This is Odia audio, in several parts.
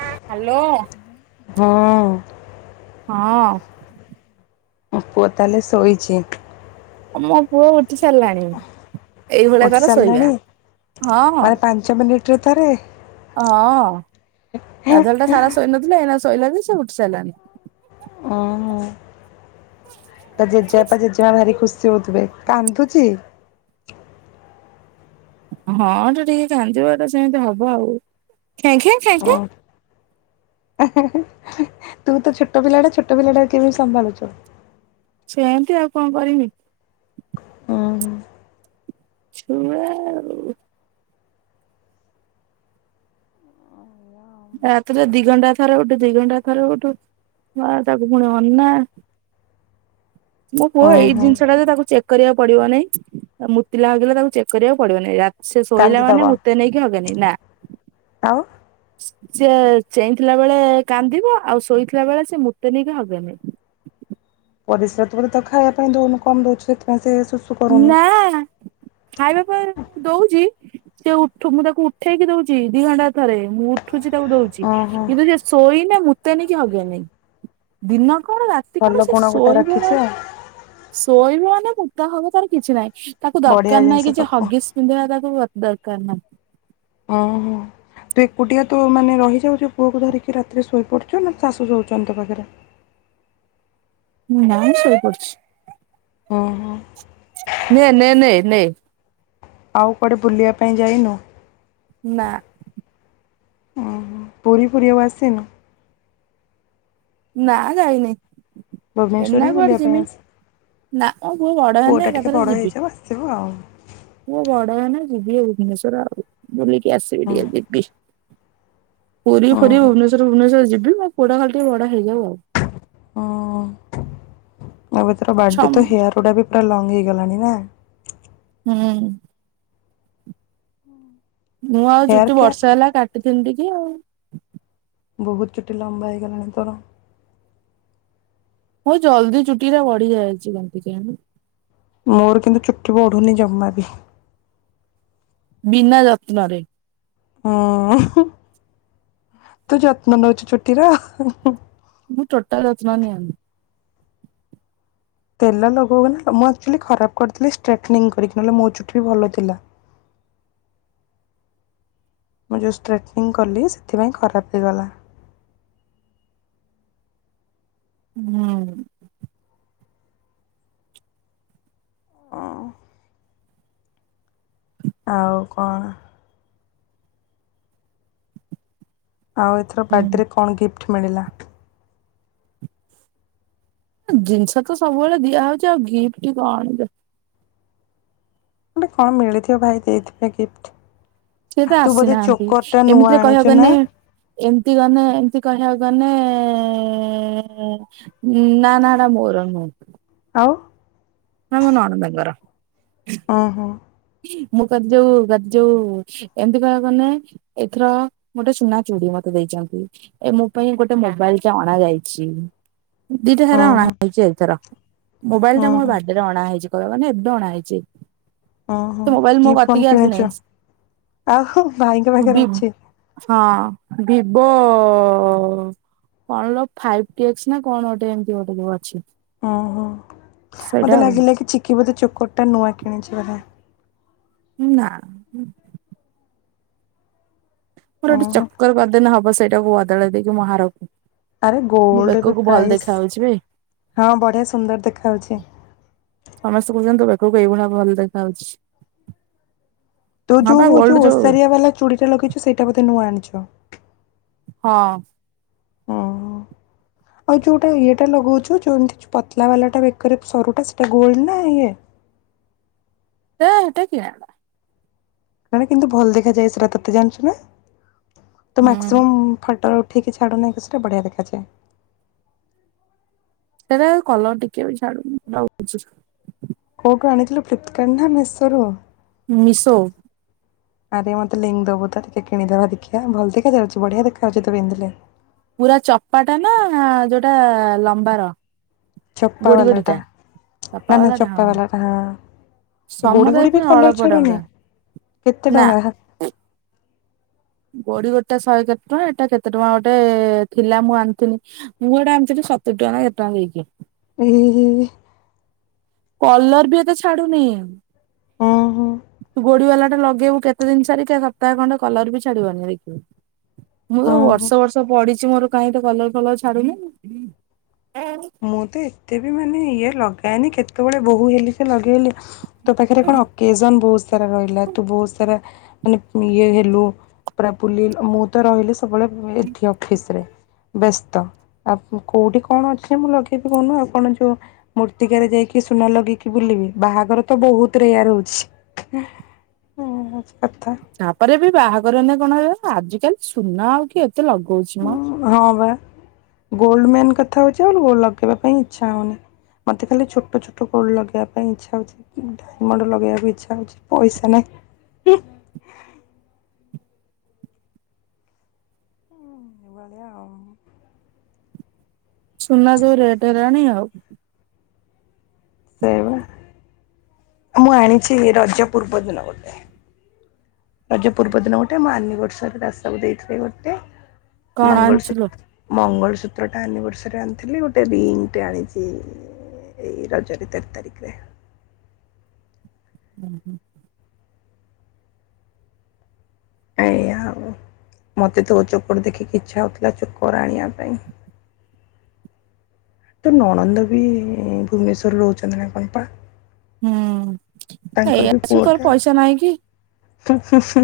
ହ୍ୟାଲୋ ହଁ ହଁ ପୁଅ ତାହେଲେ ଶୋଇଛି ମୋ ପୁଅ ଉଠି ସାରିଲାଣି ଏଇଭଳିଆ ଉଠି ତାର ଶୋଇବା ସାରିଲାଣି ହଁ ହଁ ମାନେ ପାଞ୍ଚ ମିନିଟ୍ ରେ ଥରେ ହଁ ଗାଧୁଆବେଳ ଟା ସାରା ଶୋଇନଥିଲେ ଏଇନା ଶୋଇଲାନି ସେ ଉଠି ସାରିଲାଣି ଓ ହୋ ତା ଜେଜେବାପା ଜେ ମା ଭାରି ଖୁସି ହେଉଥିବେ କାନ୍ଦୁଛି। ହଁ ତ ଟିକେ କାନ୍ଦିବ ତ ସେମିତି ହବ ଆଉ ଖେଁ ଖେଁ ଖେଁ ଓ ଖେଁ ତୁ ତ ଛୋଟ ପିଲାଟା ଛୋଟ ପିଲାଟା କେମିତି ସମ୍ଭାଳୁଛୁ। ସେମିତି ଆଉ କଣ କରିବି। ଓହୋ। ଛୁଆ ଆଉ ରାତିରେ ଦିଘଣ୍ଟା ଥରେ ଉଠୁ ଦିଘଣ୍ଟା ଥରେ ଉଠୁ ବା ତାକୁ ପୁଣି ଅନା ମୋ ପୁଅ ଏଇ ଓହୋ ଜିନିଷ ଟା ଯେ ତାକୁ ଚେ କରିବାକୁ ପଡିବ ନାଇଁ ମୁତିଲା ହଗିଲା ତାକୁ ଚେକ୍ କରିବାକୁ ପଡିବ ନାହିଁ ରାତ ଶୋଇଲା ମାନେ କାନ୍ଦିଦବ ସେ ମୁତେ ନେଇ। ହଲେନି ନା ଆଉ ସିଏ ଚେଇଁଥିଲା ବେଳେ କାନ୍ଦିବ ଆଉ ଶୋଇଥିଲା ବେଳେ ସେ ମୁତେନି କି ହଗେନି ପରିସ୍ରା ପରେ ଖାଇବା ପାଇଁ ଦଉନୁ କମ ଦଉଛୁ ସେଥିପାଇଁ ସେ କରୁନି ନା ଖାଇବା ପାଇଁ ମୁଁ ଦଉଛି। ସେ ଉଠୁ ମୁଁ ତାକୁ ଉଠେଇକି ଦଉଛି ଦି ଘଣ୍ଟା ଥରେ ମୁଁ ଉଠୁଛି ତାକୁ ଦଉଛି। ଓହୋ କିନ୍ତୁ ସେ ଶୋଇନେ ମୁତେନି କି ହଗେନି ଦିନ କଣ ରାତି କଣ ଭଲ ସେ ଗୁଣ ଗୋଟେ ଶୋଇବ ରଖିଛି ମାନେ ଆଉ ଶୋଇବ ମାନେ ମୁତା ହଗା ତାର କିଛି ନାହିଁ। ତାକୁ ବଢ଼ିଆ ଦରକାର ନାହିଁ ଜିନିଷ ତୋ କିଛି ପୁଅ। ହଗିସ୍ ପିନ୍ଧେଇବା ତାକୁ ଦରକାର ନାହିଁ। ଓହୋ! ତୁ ଏକୁଟିଆ ତୁ ମାନେ ରହିଯାଉଛୁ ପୁଅକୁ ଧରିକି ରାତିରେ ଶୋଇପଡୁଛୁ ନା ଶାଶୁ ଶୋଉଛନ୍ତି ତୋ ପାଖରେ? ନା ମୁଁ ଶୋଇପଡୁଛି। ଓ ହୋ ନେ, ନେ, ନେ, ନେ ଆଉ କୁଆଡେ ବୁଲିବା ପାଇଁ ଯାଇନୁ? ନା, ପୁରୀ ଫୁରି ଆଉ ଆସିନୁ? ନା, ଯାଇନି। ଭୁବନେଶ୍ୱର ଏନା ବି କୁଆଡେ ବୁଲିବା ପାଇଁ ଯିମି ଆସ ନା ମୋ ପୁଅ ବଡ ହେଲେ ପୁଅଟା ଏକା ଟିକେ ଥରେ ବଡ଼ ଯିବି। [unintelligible] ପୁଅ ବଡ ହେନେ ଯିବି ଭୁବନେଶ୍ଵର ଆଉ ବୁଲିକି ଆସିବି ହଁ, ଟିକେ ଯିବି। ପୁରୀ ଫୁରୀ, ଓହୋ! ଭୁବନେଶ୍ଵର ଫୁବନେଶ୍ଵର ଯିବି ମୋ ପୁଅ ଟା ଖାଲି ଟିକେ ବଡ ହେଇଯାଉ ଆଉ। ହୁଁ ଏବେ ତାର ଛ ବାର୍ଡେ ତ ହୁଁ ହେୟାର ଗୁଡା ବି ପୁରା ଲଙ୍ଗ ହେଇଗଲାଣି ନା? ହୁଁ, ମୁଁ ଆଉ ହେୟାର୍ ଚୁଟି କେୟାର୍ ବର୍ଷେ ହେଲା କାଟିଥିନି ଟିକେ ଆଉ। ବହୁତ ଚୁଟି ଲମ୍ବା ହେଇଗଲାଣି ତୋର।। ବହୁତ ଜଲଦି ଚୁଟିରା ବଢି ଯାଇଛି କେମିତି କେଜାଣି ମୋର କିନ୍ତୁ ଚୁଟି ବଢୁନି ଜମା ବି। ବିନା ଯତ୍ନରେ। ହଁ, ତୁ ଯତ୍ନ ନେଉଛୁ ଚୁଟିର? ମୁଁ ଟୋଟାଲି ଯତ୍ନ ନିଏନି। ତେଲ ଲଗାଉନା ମୁଁ ଆକଚୁଲି ଖରାପ କରିଦେଲି ଷ୍ଟ୍ରେଟନିଙ୍ଗ କରିକି ନହେଲେ ମୋ ଚୁଟି ବି ଭଲ ଥିଲା। ମୁଁ ଯଉ ଷ୍ଟ୍ରେଟନିଂ କଲି ସେଥିପାଇଁ ଖରାପ ହେଇଗଲା। ହୁଁ ହଁ। ଆଉ କଣ? ଆଉ ଏଥର ହୁଁ। ବାର୍ଡେରେ କଣ ଗିଫ୍ଟ ମିଳିଲା? ଜିନିଷ ତ ସବୁବେଳେ ଦିଆ ହଉଛି ଆଉ ଗିଫ୍ଟ କଣ? ଗୋଟେ କଣ ମିଳିଥିବ ଭାଇ ଦେଇଥିବେ ଗିଫ୍ଟ ସିଏ ତ ତୁ ବୋଧେ ଆସିନାହାନ୍ତି, ଚୋକର ଟା ନୂଆ ଏମିତିରେ ଆଣିଛୁ କହିବାକୁ ନା ଗଲେ ଏମିତି ଗଲେ ଏମିତି କହିବାକୁ ଗଲେ ଏ ହୁଁ ନା, ନା, ନା ମୋର ନୁହେ। ଆଉ ହେରା ମୋ ନଣନ୍ଦଙ୍କର। ଓ ହୋ। ମୁଁ କହିଲି ଯୋଉ ଯୋଉ ଏମିତି କହିବାକୁ ଗନେ ଏଥର ଗୋଟେ ସୁନା ଚୁଡି ମତେ ଦେଇଛନ୍ତି। ଏ ମୋ ପାଇଁ ଗୋଟେ ମୋବାଇଲ ଟେ ଅଣା ଯାଇଛି। ଦିଟା ଉଁ ସାରା ଅଣା ହୁଁ ହେଇଛି ଏଇଥର, ମୋବାଇଲ ଉଁ ଟା ମୋର ହୁଁ ବାର୍ଡେରେ ଅଣା ହେଇଛି କହିବାକୁ ଗଲେ ଏବେ ଅଣା ହେଇଛି। ଓହୋ ସେ ମୋବାଇଲ ମୋ କି ଫୋନ୍ କତିକି ଆସିନାହିଁ କିଣିଛୁ? ଆଉ ଭାଇଙ୍କ ବି ପାଖରେ ଅଛି? ହଁ, ଭିଭୋ ଓ କଣ ଲୋ ଫାଇପ ଟି ଏକ୍ସ ନା କଣ ଗୋଟେ ଏମତି ଗୋଟେ ଅଛି। ଓହୋ, ସେଇଟା ମୋତେ ଆଉ ଲାଗିଲା କି ଚିକି ବୋଧେ ଚୋକୋରଟା ନୂଆ କିଣିଛି ବୋଧେ? ନା ମୋର ଉଁ ଗୋଟେ ହୁଁ। ଚକର କରିଦେନେ ହବ ସେଇଟାକୁ ବଦଳେଇ ଦେଇକି ମୋ ହାରକୁ ଆରେ ମୋ ଗୋଲ୍ଡ ଏବେ ବେକକୁ ଭଲ ପ୍ରାଇସ୍, ଦେଖା ହଉଛି ବେ। ହଁ, ବଢ଼ିଆ ସୁନ୍ଦର ଦେଖାହେଉଛି। ସମସ୍ତେ କହୁଚନ୍ତି ତୋ ବେକକୁ ଏଇଭଳିଆ ଭଲ ଦେଖାହେଉଛି। ତୋ ଯୋଉ ହଉ ଯୋଉ ଓସାରଆ ବାଲା ଚୁଡ଼ି ଟା ଲଗେଇଛୁ ସେଇଟା ବୋଧେ ନୂଆ ଆଣିଛୁ? ହଁ। ଓହୋ। ଆଉ ଯୋଉଟା ଇଏଟା ଲଗଉଛୁ ଯୋଉ ଏମିତି ପତଲା ବାଲା ଟା ବେକରେ ସରୁଟା ସେଇଟା ଗୋଲ୍ଡ ନା ଇଏ? ହେ ହେଇଟା କିଣାଟା। ମାନେ କିନ୍ତୁ ଭଲ ଦେଖାଯାଏ ସେଟା ତତେ ଜାଣିଛୁ ନା, ତୋ ହୁଁ। ମାକ୍ସିମମ୍ ଫଟୋ କି ଛାଡୁନା ସେଇଟା ବଢ଼ିଆ ଦେଖାଯାଏ। ସେଇଟା କଲର୍ ଟିକେ ବି ଛାଡୁନି, ରହୁଛି। କୋଉଠୁ ଆଣିଥିଲୁ ଫ୍ଲିପକାର୍ଟ ନା ମିଶୋ ରୁ? ମିଶୋ ଆରେ ମତେ ଲିଙ୍କ ଦବୁ ତ ଟିକେ କିଣିଦବା ଦେଖିବା ଭଲ ଦେଖା ଯାଉଛି ବଢିଆ ଦେଖାଯାଉଛି ତୁ ପିନ୍ଧିଲେ। ପୁରା ଚପାଟା ନା ଯୋଉଟା ଲମ୍ବାର? ଚପା ଗୋଡି ବାଲାଟା ଗୋଡିଟା ଚପା ନା ନା ବାଲାଟା ଚପା ହଁ। ବାଲାଟା ହଁ। ଗୋଡ଼ି ସମଦାୟ ଗୋଡ଼ି ବି ପୁଣି କଲର ଅଳପ ଛାଡୁନି, ଟଙ୍କା କେତେ ନା ଟଙ୍କା? ଗୋଡି ଗୋଡ଼ି ଟା ଶହେ କେତେ ଟଙ୍କା ଏଟା କେତେ ଟଙ୍କା ଗୋଟେ ଏ ଥିଲା ମୁଁ ଆଣିଥିଲି। ମୁଁ ଏଟା ଆଣିଥିଲି ସତୁରି ଟଙ୍କା ନା କେତେ ଟଙ୍କା ଦେଇକି। [inaudible] କଲର୍ ବି ଏତେ ଛାଡୁନି ଓହୋ ତୁ ଗୋଡି ବାଲା ଟା ଲଗେଇବୁ କେ କେତେ ଦିନ ସାରିକା ସପ୍ତାହ ଖଣ୍ଡେ କଲର୍ ବି ଛାଡିବନି ଦେଖିବୁ ମୁଁ ତ ଓହୋ ବର୍ଷ ବର୍ଷ ପଡିିଛି ମୋର। କାହିଁ ତ କଲର ଫଲର ଛାଡୁନି। ମୁଁ ତ ଏତେ ବି ମାନେ ଇଏ ଲଗାଏନି କେତେବେଳେ ବୋହୂ ହେଲି ଯେ ଲଗେଇଲି ତୋ ପାଖରେ କଣ। କେଜନ ବହୁତ ସାରା ରହିଲା ତୁ ବହୁତ ସାରା ମାନେ ଇଏ ହେଲୁ। ପୁରା ବୁଲି ମୁଁ ତ ରହିଲି ସବୁବେଳେ ଏଠି ଅଫିସ ରେ। ବ୍ୟସ୍ତ ଆଉ କୋଉଠି କଣ ଅଛି ଯେ ମୁଁ ଲଗେଇବି କହୁନୁ ଆଉ କଣ ଯୋଉ। ମୂର୍ତ୍ତିକାରେ ଯାଇକି ସୁନା ଲଗେଇକି ବୁଲିବି ବାହାଘର ତ ବହୁତ ରେୟାର ହଉଛି। ଓହଁ କଥା। ତାପରେ ବି ବାହାଘର କଣ ହେଲେ ଆଜିକାଲି ସୁନା ଆଉ କିଏ ଏତେ ଲଗଉଛି ମୋ। ହଁ ବା ଗୋଲ୍ଡ ମେନ୍ କଥା ହଉଛି ଆଉ ଲଗେଇବା ପାଇଁ ଇଚ୍ଛା ହେଉନି। ମତେ ଖାଲି ଛୋଟ ଛୋଟୋ ଗୋଲ୍ଡ ଲଗେଇବା ପାଇଁ ଇଚ୍ଛା ହଉଛି। ଡାଇମଣ୍ଡ ଲଗେଇବାକୁ ଇଚ୍ଛା ହଉଛି ପଇସା ନାହିଁ। ବଢ଼ିଆ। ସୁନା ଯୋଉ ରେଟ୍ ହେଲାଣି ଆଉ। ସେୟା ବା ମୁଁ ଆଣିଛି ରଜ ପୂର୍ବ ଦିନ ଗୋଟେ। ରଜ ପୂର୍ବ ଦିନ ଗୋଟେ ମୋ ଆନିଭର୍ଷରି ରେ ଦାସ ବାବୁ ଦେଇଥିଲେ ଗୋଟେ କଣ ମଙ୍ଗଳସୂ ଆଣିଥିଲୁ? ମଙ୍ଗଳସୂତ୍ରଟା ଆନିଭର୍ଷରୀ ରେ ଆଣିଥିଲି ଗୋଟେ ରିଙ୍ଗଟେ ଆଣିଛି। ଏଇ ରଜରେ ତେର ତାରିଖରେ। ହୁଁ ହୁଁ। ଏଇଆ ଆଉ ମତେ ତୋ ଚୋକର ଦେଖିକି ଇଚ୍ଛା ହଉଥିଲା ଚୋକର ଆଣିବା ପାଇଁ। ତୋ ନଣନ୍ଦ ବି ଭୁବନେଶ୍ୱର ରେ ରହୁଛନ୍ତି ନା କଣ ପା? ହୁଁ ତାଙ୍କର ନେଇଆସିବୁ ତୋର ପଇସା ନାହିଁ କି? ହଁ ହଁ ହଁ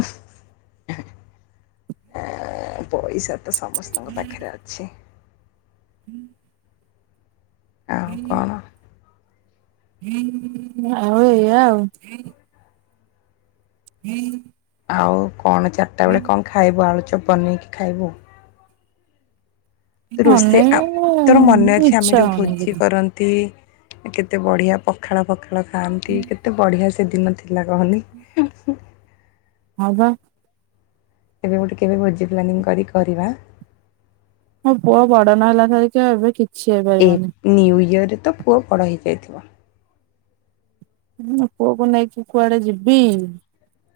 ପଇସା। ତ ସମସ୍ତଙ୍କ ପାଖରେ ଅଛି। ହଁ। ଆଉ କଣ [inaudible] ଆଉ ଏଇୟା ଆଉ। [inaudible] ଆଉ କଣ ଚାରିଟା ବେଳେ କଣ ଖାଇବୁ ଆଳୁଚପ୍ ବନେଇକି ଖାଇବୁ? ତ ରୋଷେଇ ଆ ତୋର ମନେ ଅନେଇବାକୁ ଅଛି ଆମେ ଇଚ୍ଛା ଯୋଉ ହଉନି ଭୋଜି କିଛି। କରନ୍ତି। କେତେ ବଢ଼ିଆ ପଖାଳ ପଖାଳ ଖାଆନ୍ତି କେତେ ବଢ଼ିଆ ସେ ଦିନ ଥିଲା କହନି। ହଁ ବା। ଏବେ ଗୋଟେ କେବେ ଭୋଜି ପ୍ଲାନିଂ କରି କରିବା। ମୋ ପୁଅ ବଡ ନ ହେଲା ସରିକ ଏବେ କି ଏ ନ୍ୟୁୟରରେ ତ ପୁଅ ବଡ଼ ହେଇଯାଇଥିବ। ହୁଁ ପୁଅକୁ ନେଇକି କୁଆଡେ ଯିବି।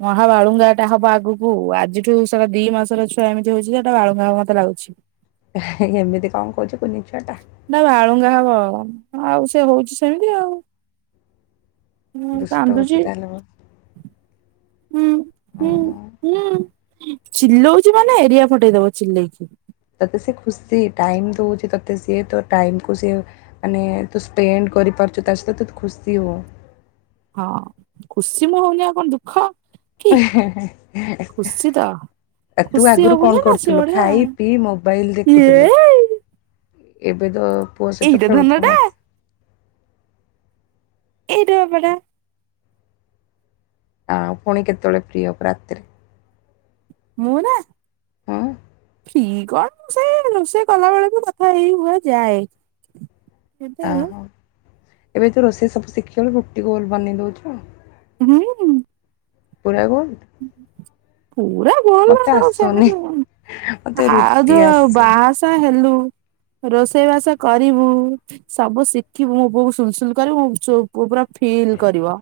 ମହାବାଳୁଙ୍ଗା ଏଟା ହବ ଆଗକୁ ଆଜିଠୁ ସାରା ଦି ମାସର ଛୁଆ ଏମିତି ହଉଛି ସେଟା ବାଳୁଙ୍ଗା ହବ ମତେ ଲାଗୁଛି। ଏମିତି କଣ କହୁଛ କୁନି ଛୁଆ ଟା। ନା ବାଳୁଙ୍ଗା ହବ ଆଉ ସେ ହଉଛି ସେମିତି ଆଉ। ମୁଁ ଦୁଷ୍ଟ ହଉଛି କାନ୍ଦୁଚି। ତାହେଲେ ବହୁତ ଓହୋ ଚିଲଉଛି ମାନେ ଏରିଆ ଫଟେଇ ଦଉଚି ଚିଲେଇକି। ତୋତେ ସେ ଖୁସି ଟାଇମ ଦଉଛି ତୋତେ ସିଏ ତ ଟାଇମକୁୁ ସିଏ। ମାନେ ତୁ ସ୍ପେଣ୍ଡ କରିପାରୁଛୁ ତା ସହିତ ତ ତୁ ଖୁସି ହୋ। ହଁ ଖୁସି ମୁଁ ହଉନି ଆଉ କଣ ଦୁଃଖ। ଖୁସିତ। ଆ ତୁ ଆଗରୁ କଣ କରୁଥିଲୁ, ଖାଇ ପିଇ ମୋବାଇଲ ଏ ଦେଖୁଥିଲୁ। ଏବେ ତ ପୁଅ ସହିତ ଏଇଟା ଧନ ଖେଳୁଥିବ ଟା ମାସ ଏଇଟ ଆପେ [unintelligible] ହଁ ପୁଣି କେତେବେଳେ ଫ୍ରି ହବୁ ରାତିରେ। ମୁଁ ନାଁ। ହଁ ଠି କଣ ସେଇ ରୋଷେଇ କଲା ବେଳେ ବି କଥା ହେଇ ହୋଇଯାଏ। ଏବେଆଁ ଓହୋ ଏବେ ତୁ ରୋଷେଇ ସବୁ ଶିଖିଗଲୁ ରୁଟି ଗୋଲ ବନେଇ ଦଉଛୁ। ହୁଁ ହୁଁ। ପୁରା ଗୋଲ୍। ପୁରା ଭୁଲ ଆଉ ଆସୁନି ସେମିତି ମତେ ଆଉ ରୁଟି ଯୋଉ ଆଉ ଆସେ ବାହା ସାହା ହେଲୁ। ରୋଷେଇବାସ କରିବୁ। ସବୁ ଶିଖିବୁ ମୋ ପୁଅକୁ ସୁଲସୁଲ କରିବ ପୁରା ଫିଲ୍ କରିବ।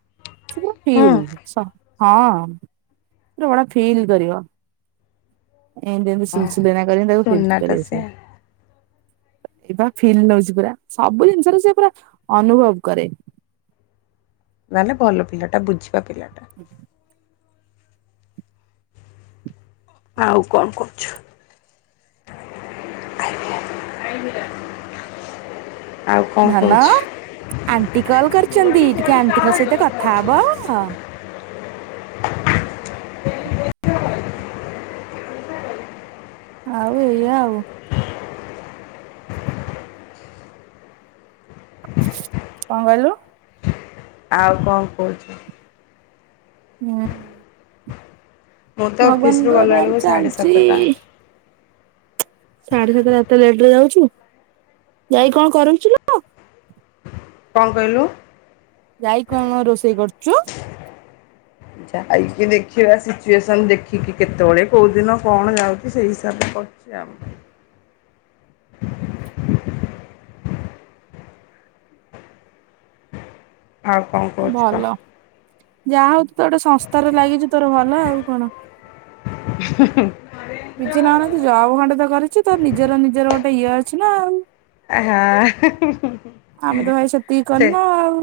ସେ ପୁରା ହୁଁ ଫିଲ୍ ହଁ ପୁରା ଭଡ ଫିଲ୍ କରିବ। ଏମତି ଏମତି ସୁଲ ଓହୋ ସୁଲ କରି ତା ଫିପ୍ତ ସୁନାଟା କରିବ ସେ ସିଏ। ଏ ବା ଫିଲ୍ ନଉଛି ପୁରା, ସବୁ ଜିନିଷରେ ସେ ପୁରା ଅନୁଭବ କରେ। ନହେଲେ ଭଲ ପିଲାଟା ବୁଝିବା ପିଲାଟା। ହଁ ଆଉ କଣ କରୁଛ। ଆ [unintelligible] ଧନ ଆଣ୍ଟି କଲ କରିଛନ୍ତି ଟିକେ ଆଣ୍ଟିଙ୍କ ସହିତ କଥା ହବ। ଆଉ ଏଇଆ ଆଉ। କଣ କହିଲୁ? ଆଉ କଣ କହୁଛୁ। ହୁଁ ମୁଁ ତ ଭଗବାନଙ୍କ ଅଫିସରୁ ଦୟାରୁ ଗଲାବେଳକୁ ସାଢ଼େ ସାତଟା। ଚାଲିଛି ସାଢେ ସାତଟା ଏତେ ଲେଟରେ ଯାଉଛୁ, ଯାଇ କଣ କରୁଛୁନା କଣ କହିଲୁ? ଯାଇ କଣ ରୋଷେଇ କରୁଚୁ ଯାଇକି ଦେଖିବା ସିଚୁଏସନ ଦେଖିକି କେତେବେଳେ କୋଉ ଦିନ କଣ ଯାଉଛି ସେଇ ହିସାବରେ କ ସେ ଆମ ଆଉ କଣ କରହୁଛି କ। ଯାହାହଉ ତୁ ତ ଗୋଟେ ସଂସ୍ଥା ଲାଗିଛ ତୋର ଭଲ ଆଉ କଣ। [unintelligible] କିଛି ନ ହେଲେ ତୁ ଜବ ଖଣ୍ଡେ ତ କରିଛି ତୋର ନିଜର ନିଜର ଗୋଟେ ଇଏ ଅଛି ନା ଆଉ। ଆହା ହୁଁ ଆମେ ତ ହୁଁ ଭାଇ ସେତିକି ସେ କରିନୁ ଆଉ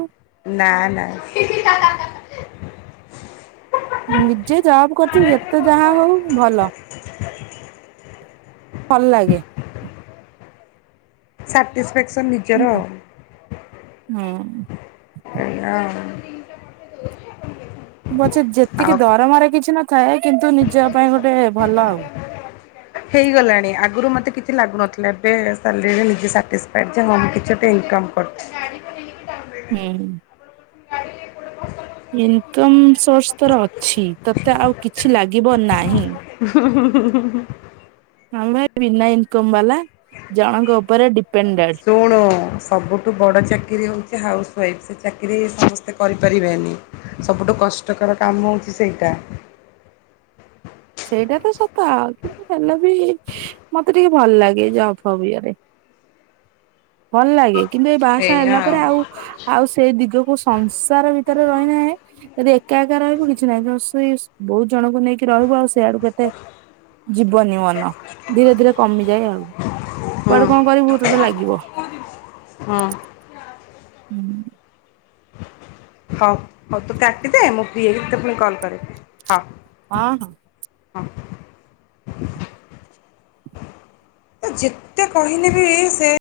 [unintelligible] ନା ନା ନିଜେ ଜବ୍ କରିୁଥିବ ଯେତେ ଯାହା ହଉ ଭଲ। ଭଲ ଲାଗେ। ସାଟିସ୍ଫେକ୍ସନ୍ ନା ହଁ। ଏଇଆଉ। ପଛେ ଯେତିକି ଆଉ ଦରମାରେ କିଛି ନଥାଏ। କିନ୍ତୁ ନିଜ ପାଇଁ ଗୋଟେ ଭଲ ଆଉ। ହେଇଗଲାଣି। ଆଗରୁ ମୋତେ କିଛି ଲାଗୁନଥିଲା ଏବେ ସାଲେରୀରେ ନିଜେ ସାଟିସ୍ଫାଇଡ୍ ଯେ ହଁ ମୁଁ କିଛି ଗୋଟେ ଇନ୍ କମ୍ କର ସେ ଗାଡ଼ି ହୁଁ। ଇନ୍କମ୍ ସୋର୍ସ ତୋର ଅଛି। ତତେ ଆଉ କିଛି ଲାଗିବ ନାହିଁ। ହୁଁ ହୁଁ ହୁଁ ହୁଁ ହୁଁ। ଆମେ ବିନା ଇନ୍କମ୍ ବାଲା ଜଣଙ୍କ ଉପରେ ଡିପେନ୍ ଣ୍ଡେ। ଶୁଣୁ ସବୁଠୁ ବଡ଼ ଚାକିରି ହଉଛି ହାଉସ୍ୱାଇଫ୍, ସେ ଚାକିରି ସମସ୍ତେ କରିପାରିବେନି। ସବୁଠୁ କଷ୍ଟକର କାମ ହଉଛି ସେଇଟା। ସେଇଟା ତ ସତ। ହେଲେ ବି ମତେ ଟିକେ ଭଲ ଲାଗେ ଜବ୍, ଫବ୍ ଇଏରେ ଭଲ ଲାଗେ। କିନ୍ତୁ ଏଇ ବାହା ସାହା ହେଲା ପରେ ଆଉ, ଆଉ ସେଇ ଦିଗକୁ ସଂସାର ଭିତରେ ରହିନେ ଯଦି ଏକା ଏକା ରହିବୁ କିଛି ନାହିଁ। ଦଶ ଇସ୍ ବହୁତ ଜଣଙ୍କୁ ନେଇକି ରହିବ ଆଉ ସେଆଡୁ ଏତେ ଯିବନି ମନ, ଧୀରେ ଧୀରେ କମିଯାଏ ଆଉ। ହଁ କୁଆଡୁ କଁ କରିବୁ ତୋତେ ଲାଗିବ। ହଁ। ହୁଁ। ହଉ, ହଉ ତୁ କାଟିଦେ। ମୁଁ ଫ୍ରି ହେଇକି ତତେ ପୁଣି କଲ୍ କରିବି। ହ। ହଁ, ହଁ। ହଁ। ତ ଯେତେ କହିଲେ ବି ସେ